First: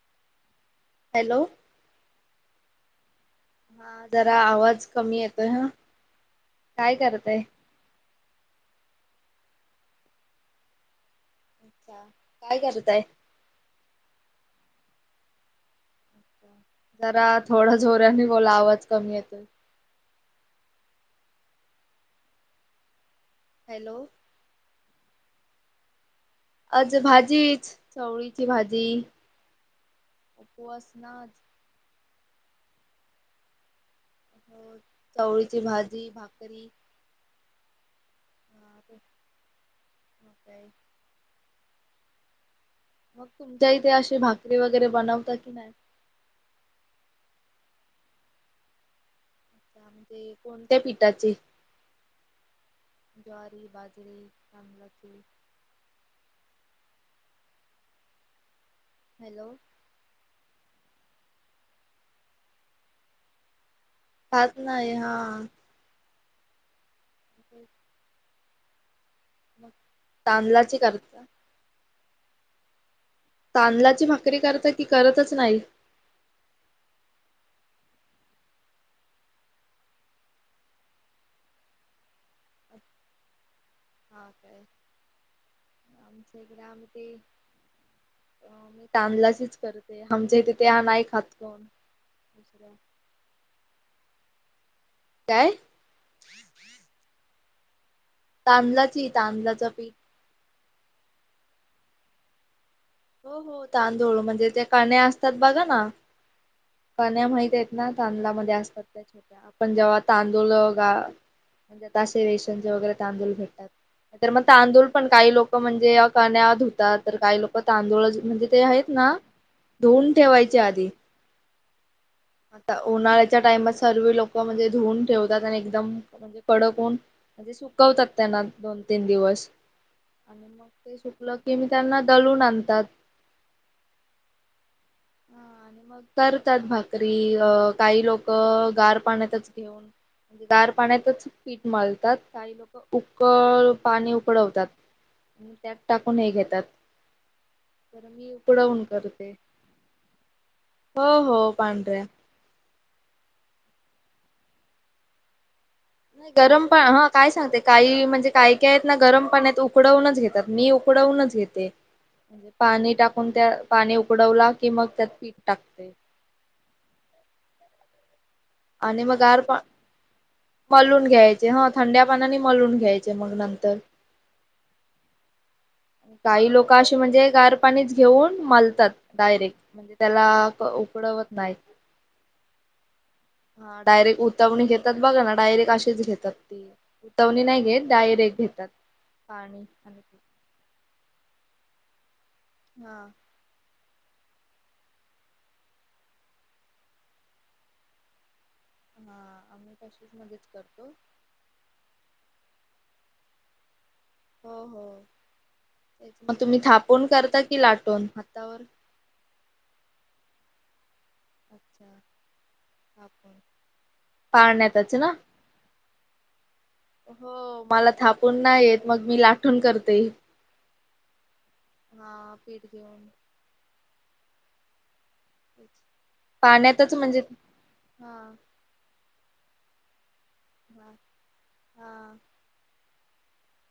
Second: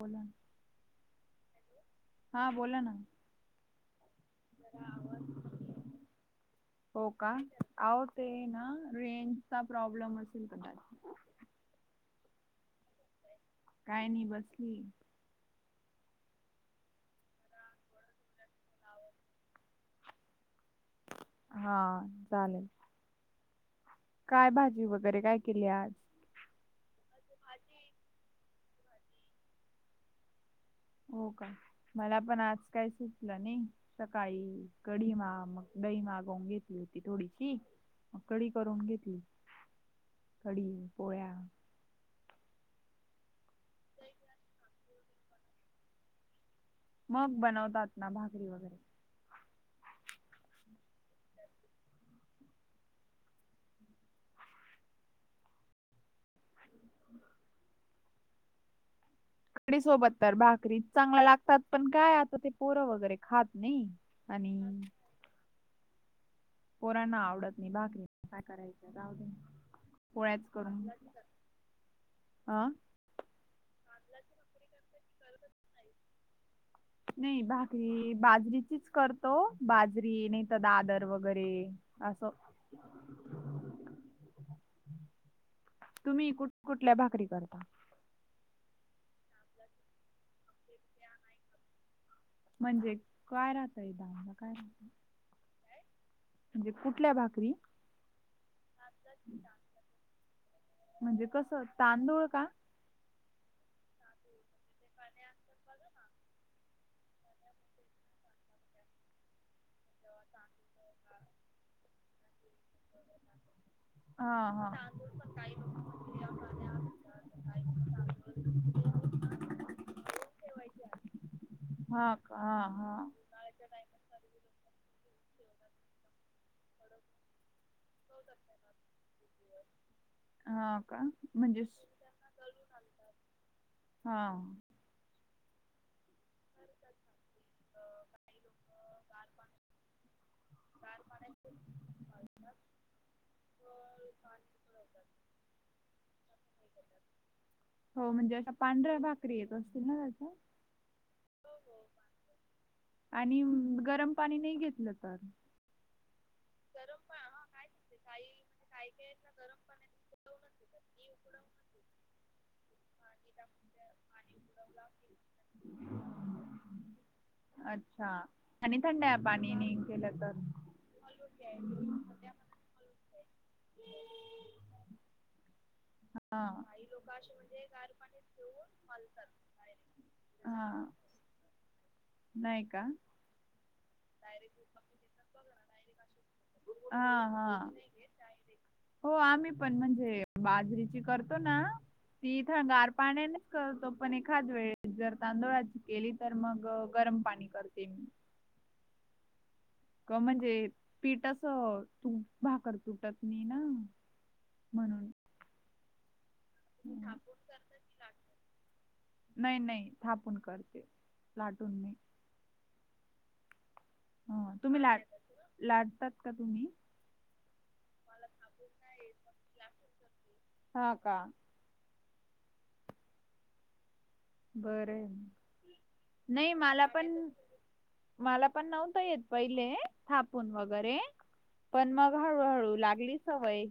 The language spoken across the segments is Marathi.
बोला, हॅलो हा बोला ना हा जरा आवाज कमी येतोय हा काय करताय? अहो ते ना रेंजचा प्रॉब्लेम असेल कदाच अच्छा काय करताय? काय नाही बसली. जरा थोडा झोर्यानी बोला आवाज कमी येतो. हा चालेल. हॅलो. काय भाजी वगैरे काय केली आज. अज भाजीच चवळीची भाजी उपवास ना हो आज का मला पण आज काय सुटलं नाही. सकाळी हो कढमा चवळीची म दही भाजी मागवून भाकरी घेतली होती थोडीशी मग कडी हा करून तेच घेतली मग कढ काय. पोळ्या. मग तुमच्या इथे अशी भाकरी वगैरे बनवता की नाही. मग बनवतात ना भाकरी वगैरे अच्छा, म्हणजे कोणत्या पीठाचे ज्वारी बाजरी कमलचीू ह. हॅलो. कढी सोबत तर भाकरी चांगला लागतात पण काय आता ते पोरं वगैरे खात नाही. खात आणि नाही हा. पोरांना आवडत नाही बाकरी काय करायच जाव. मग पळ्याच तांदलाची करून करता अं. तांदळाची भाकरी करत की करतच नाही. नाही भाकरी बाजरीचीच करतो बाजरी नाही तरर दादर वगैरे अससं. [unintelligible] तुम्ही आमच्या कुठ इकडे कुठल्या भाकरी करता. ी तांदलाच करते आमच्या तिथे हा नाही खातकण म्हणजे काय राहतायदा आमला काय राहत. काय? म्हणजे कुठल्या भाकरी तांदलाची तांदलाच पीठ म्हणजे कसं तांदूळ का? हो हो तांदोळू म्हणजे ते काण्या असतात बघा ना. कण्या माहित आहेत ना तांदलामध्येध्ये असतात त्या छोट्या. पण जेव्हा तांदूळ गा म्हणज ते रेशनचे वगैरे तांदूळ भेटतात. तर हा मग हा तांदूळ हा पण काही लोक म्हणजे अ काण्यात धुतात तर काही लोक प तांदूळा म्हणजे ते आहेत ना धुऊून ठेवायचे आधी हा का हा. आता उन्हाळ्याच्या टाइमात सर्व लोक म्हणजे धुऊन ठेवतात आणि एकदम म्हणजे कडक होन. म्हणजे सुकवतात त्यांना दोन तीन दिवस आणि मग हा ते का सुकलं की म्हणजे मी स- त्यांना दलून आणतात. हा. हा आणि मग करतात भाकरी अ काही लोक गार पाण्यातच घेऊन. दार पाण्यातच पीठ माळतात का? लोक उकळ पाणी उकडवतात आणि त्यात टाकून हे घेतात. तर हो मी म्हणजे अशा उकडवून पांढऱ्या भाकरी येत असतील ना त्याचा हो-हो पांढऱ्या आणि गरम पाणी नाही घेतलं चाललं. नाही गरम पाण ह काय सांगते काही म्हणजे काय काय आहेत ना गरम पाण आहेत उकडवूनच घेतात. मी उकडवूनच घेते म्हे पाणी टाक. त्या पाणी उकडवला की मग त्यात पीठ टाकते. अच्छा. आणि मग थंड्या गार पा पाणीने केलं तर मलून घ्यायचे ह थंड्या पानाने मलून घ्यायचे मग नंतर हा काही लोक असे म्हणजे गार पाणीच घेऊन मालतात डायरेक्ट म्हणजे त्याला डायरेक्ट हा उकडवत नाहीत. नाही का? हा डायरेक्ट उतावणी घेतात बघा ना डायरेक्ट अशीच घेतात ती. हा उतवणी नाही हा घेत डायरेक्ट घेतात हो आम्ही पाणी पण आणि ते म्हणजे बाजरीची करतो ना ती इथं गार हा पाण्याने करतो पण एखाद वेळेस जर तांदुळाची केली तर मग गरम पाणी करते मी. हा अमित. क म्हणजे पीठ अस तू भाकर तुटत नाही ना हो-हो म्हणून. मग तुम्ही थापून करता की लाटून हातावर? नय -नय थापून करते लाटून नाही. अच्छा थापून हो तुम्ही पाळण्यातच लाट ना लाटतात का? तुम्ही हो मला थापून नाही येत मग मी लाठून करते. हा का. हा पीठ घेवून बरय नाही मला पाण्यातच पण म्हणजे हा मला पण पण नव्हत येत पहिले थापून हा वगैरे पण मग हा. हळूहळू लागली सवई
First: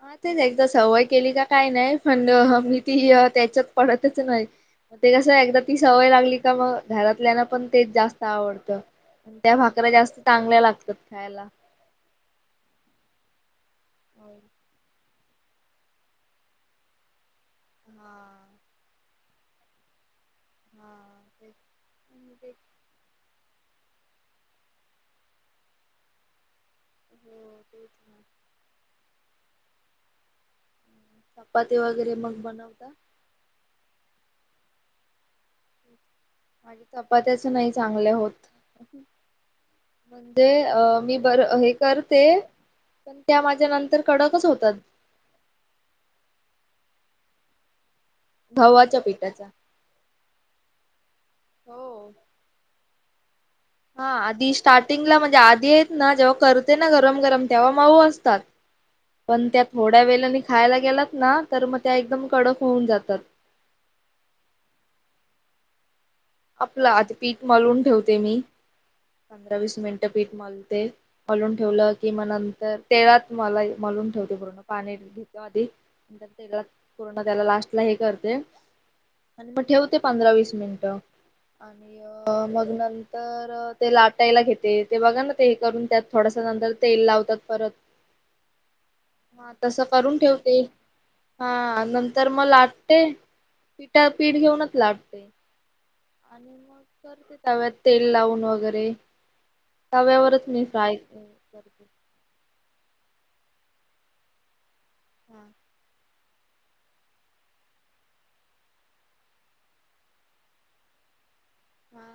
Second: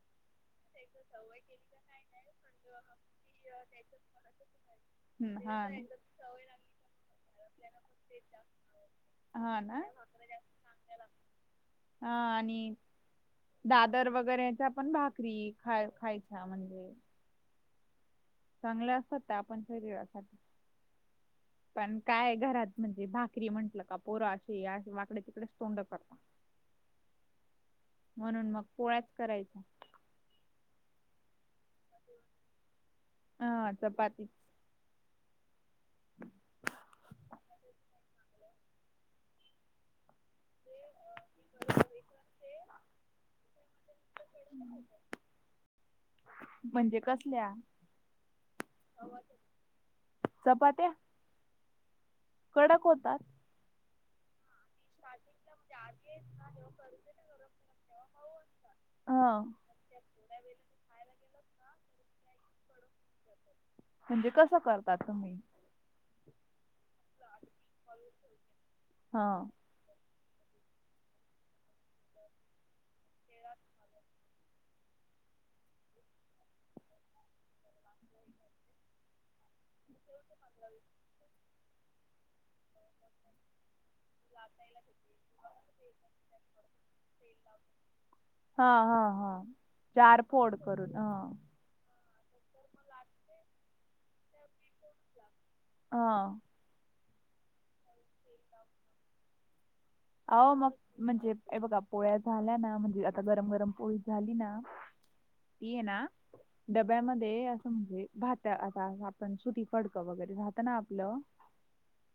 हा तेच एकदा सवय केली का काही नाही पण मी ह ती त्याच्यात पडतच नाही. मग ते कसं हं, एकदा हा. ती सवय लागली का मग घरातल्याना पण तेच जास्त आवडतं. त्या हा ना भाकऱ्या जास्त चांगल्या लागतात खायला. हा आणि दादर वगैरेच्या पण भाकरी खा खायच्या म्हणजे. हा चांगलं असतात त्या पण शरीसाठी हा तेच पण काय ते घरात म्हणजे भाकरी म्हटल का पोरा आशी-आशी वाकडे तिकडेच तोंड करता. हो तेच ना. म्हणून मग पोळ्याच करायच्या चपाती वगैरे मग बनवता. हा चपाती.. ठु माझे चपात्याच नाही चांगले होत. म्हणजे अ मी बर हे करते पण त्या माझ्या नंतर कडकच होतात. म्हणजे कसल्या? गव्हाच्या पिठाच्या चपात्या हो कडक होतात. हा आधी स्टार्टिंगला म्हणजे आधी आहेत ना जेव्हा करते ना गरम-गरम तेव्हा माऊ असतात हा पण त्या थोड्या वेलाने खायला गेलात ना तर मग त्या एकदम कडक होऊन जातात. म्हणजे कसं करताात तुम्ही? आपलं आता पीक मलून ठेवते मी हा पंधरा वीस मिनिट ते पीठ मलते मलून ठेवलं की मग नंतर तेळात मला मलून ठेवते पूर्ण पाणी--ते त्यो अधिक नंतर तेलात पूर्ण त्याला लास्टला हे करते आणि मग ठेवते पंधरा वीस मिनिटं आणि मग नंतर ते लाटायला घेते ते बघा ना, ते हे करून त्यात थोडस नंतर तेल लावतात, परत हा हा हा तस करून चार फोड ठेवते, करून ह हा नंतर म लाट पीठावर पीठ घेऊनच लाटते. अं. आणि मग तव्यात तेल लावून वगैरे तव्यावरच आवो, मी मग फ्राय म्हणजे हे बघा करते पोळ्या झाल्या ना, म्हणजे आता गरम गरम पोळी झाली ना हा ते ना. डब्यामध्ये असं म्हणजे भात आता आपण सुती फडकं वगैरे राहत ना आपलं हा.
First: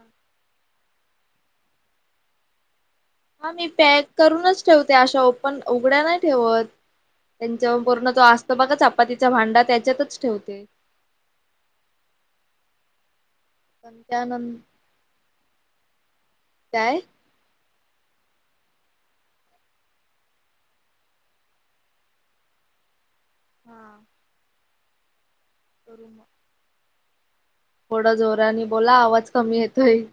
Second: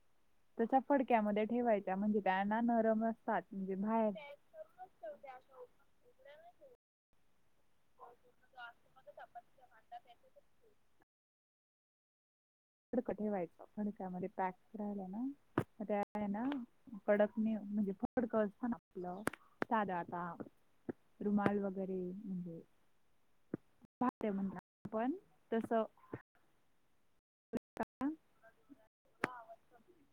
तर त्या फडक्यामध्ये ठेवायच्या, म्हणजे काय हाय ना नरम असतात हा मी म्हणजे पॅक बाहेर करूनच ठेवते, अशा ओपन उघड्या नाही ठेवत. त्यांच्यावर पूर्ण तो असतो बघा, चपातीचा भांडा त्याच्यातच ठेवते. तर कठीण व्हायचं. पण फडक्यामध्ये पॅक त्यानंत राहिलं ना, ते हाय ना काय कडक नाई होत म्हणजे फडक असत ना, आपलं साध आता रुमाल वगैरे म्हणजे हा पातळ म्हणा तस [inaudible] थोड जोरानी बोला आवाज कमी येतोय.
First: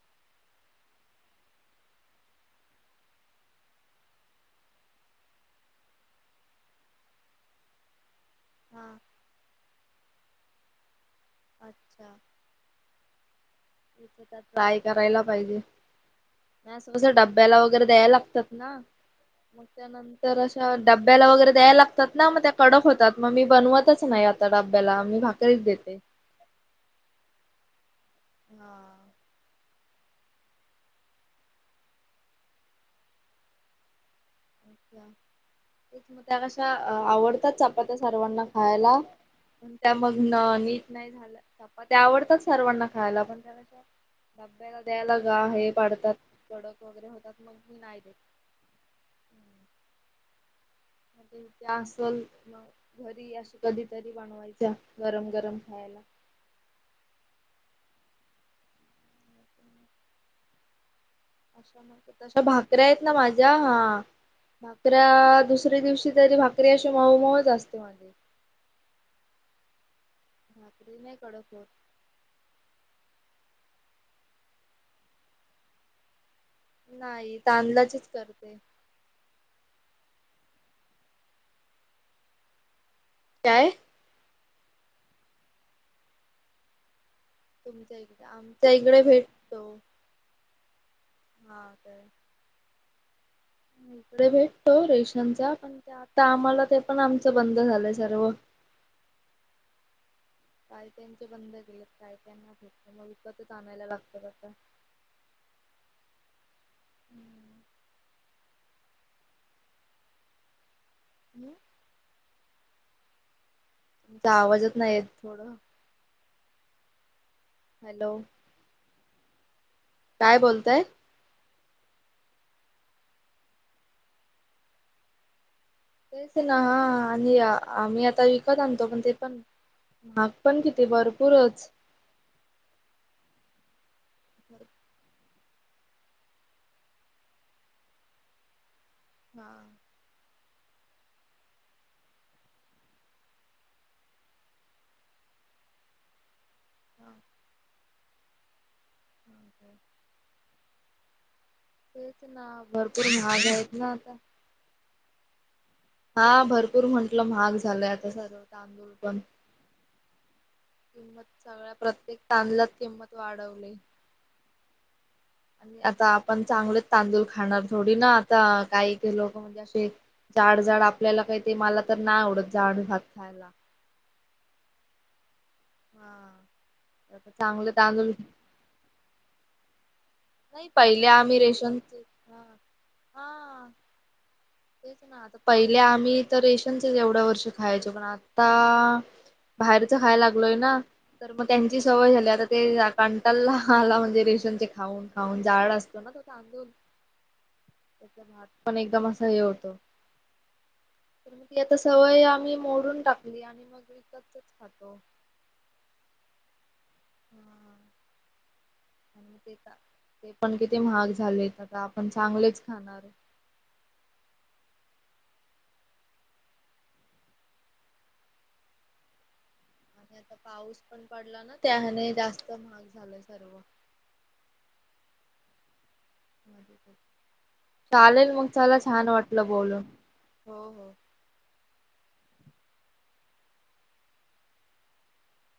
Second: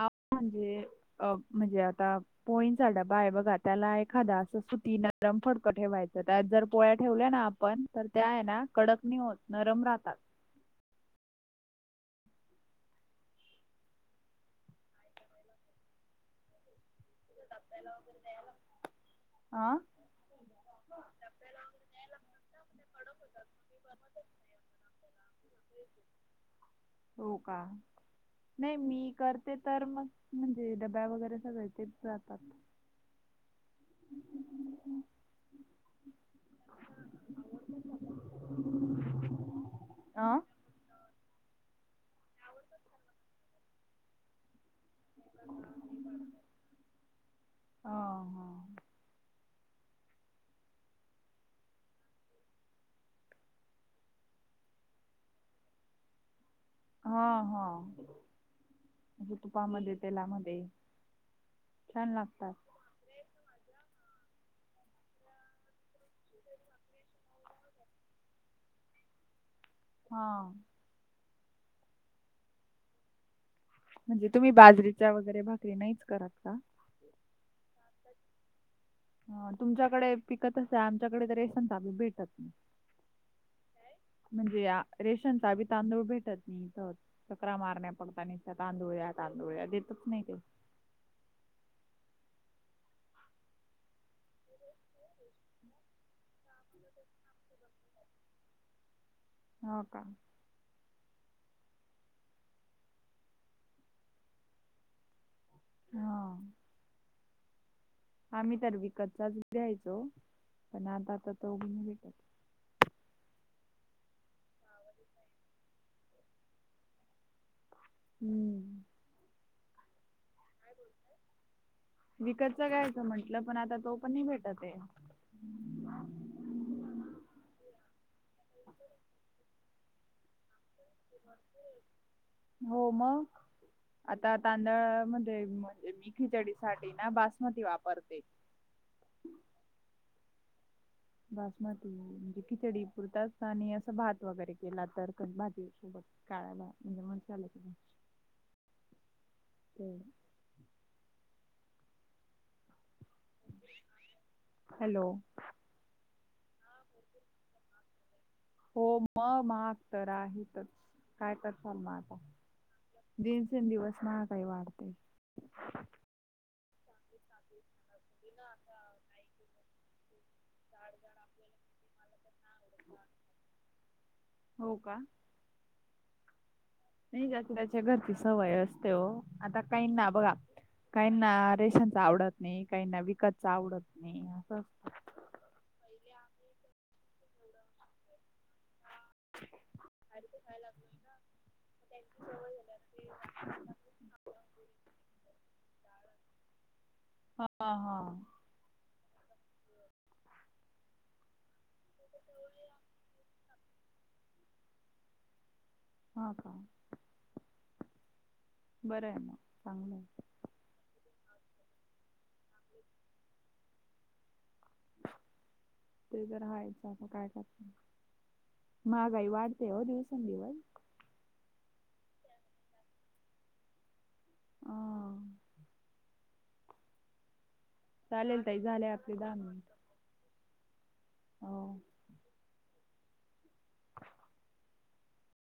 आओ म्हणजे अ म्हणजे आता पोळीचा डबा हाय बघा, त्याला एखादा असं सुती नरम फडक ठेवायचं त्यात जर पोळ्या ठेवल्या ना आपण, तर त्या आहे ना हा कडक नाही होत नरम राहतात. अच्छा. एकदा ट्राय करायला पाहिजे, नाही असल सोडा डब्याला वगैरे दयाय लागतात ना, मग हा त्या नंतर तर अशा डब्याला वगैरे द्याय लागतात ना, म त्या कडक होतात, मग मी बनवतच नाही आता डब्याला मी भाकरी तरीच देते. हो का? नाही हा. मी कर ते तर मग म्हणजे डब्या वगैरे सगळ तेच जातात. ते मग त्या कशा आवडतात? चपात्या सर्वांना खायला. पन त्या मग आ न नीट नाही झालं, ते चपात्या आवडतात सर्वांना खायला पण, त्याला काय डब्याला द्यायला गार हे पडतात, कडक वगैरे होतात, मग मी ह नाही देत. त्या आसल मग. घरी अस कधीतरी, बनवायच्या गरम गरम खायाला. हा हा. म्हणजे तुपामध्ये, तेलामध्ये अ अशा म्हणजे छान तशा लागतात भाकऱ्या आहेत ना माझ्या हा भाकऱ्या दुसऱ्या दिवशी तरी, भाकरी अशी मऊ मऊच असते माझी हा. भाकरी नाही कडक होत. म्हणजे तुम्ही बाजरीच्या वगैरे भाकरी नाहीच करत का? नाही तांदलाचीच करते. तुमच्याकडे पिकत अशे आमच्याकडे तर रेशन तांदूळ भेटतात. काय? म्हणजे आ रेशनचा बी तांदूळ भेटती इथ. चक्रा मारण्या तुमच्या पडता इकडे नि आमच्या तांदूळ इकडे द्या, तांदूळ भेटतो द्या देतच नाही तो. हा काय? म्हणजे भेटतो रेशनचा पण आता, आम्हाला ते पण आमचं बंद झालंय सर्व. हा का? कायी त्यांचे बंद केलेत, कायी त्यांना भेटत मग, विकतच आणायला लागतात आता. हा. आम्ही तर विकतचाच घ्यायचो, पण आता आता तो बी नाही भेटत. आवाजच नाही येत थोडं हॅलो हम्म. काय बोलताय विकतच कायचं म्हंटलं पण आता तो पण नाही भेटत ए तेच ना आणि आम्ही आता विकत आणतो पण ते पण पण किती [unintelligible] हो मग आता तांदळ म [unintelligible] खिचडी साठी ना बासमती वापरते [unintelligible] बासमती म्हणजे खिचडी पुरताच आणि असं भात वगैरे केला तर [unintelligible] सोबत हा [unintelligible] तेच ना भरपूर महाग आहेत ना आता हॅलो हा भरपूर म्हंटलं महाग झालंय आता सगळं हो मग महाग तर आहेतच किंमत काय सगळ्या करताल म आता प्रत्येक तांदलात किंमत वाढवली दिवसेंदिवस ना काही वाढते आता आपण चांगलच तांदूळ खाणार थोडी ना आता काही काही लोक म्हणजे असे जाड जाड आपल्याला काही ते मला तर नाय आवडत जाड भात खायला हो का हा नाही ज्याच्या चांगले त्याच्या तांदूळ घरची सवय असते ओ आता काही ना बघा नाही पहिले काहीना आम्ही रेशन रेशनचा आवडत हा नाही काहीना विकतच हा आवडत नाही असं तेच ना पहिले आम्ही तर रेशनचच एवढ्या वर्ष खायचो पण आता बाहेरच खायला लागलोय ना तर मग त्यांची सवय झाली आता ते कांटाला आला म्हणजे रेशनचे खाऊन खाऊन जाड असतो ना तो तांदूळ हा हा पण एकदम असं हे होतं ती आता सवय आम्ही मोडून टाकली आणि [unintelligible] मग विकतच खातो हा का [unintelligible] बरं आहे म आणि मग ते चांगलंय ते पण किती महाग झाले आता आपण चांगलेच खाणार ते तर हायचं आता काय करनार महागाई वाढ तेव आणि आता दिवसंदिव पाऊस पडला ना त्याने जास्त महाग झाला सर्व ह चालेल मग ताई चला झाले छान आपले दहा वाटलं मिनिट बोलून हो हो. हो [unintelligible]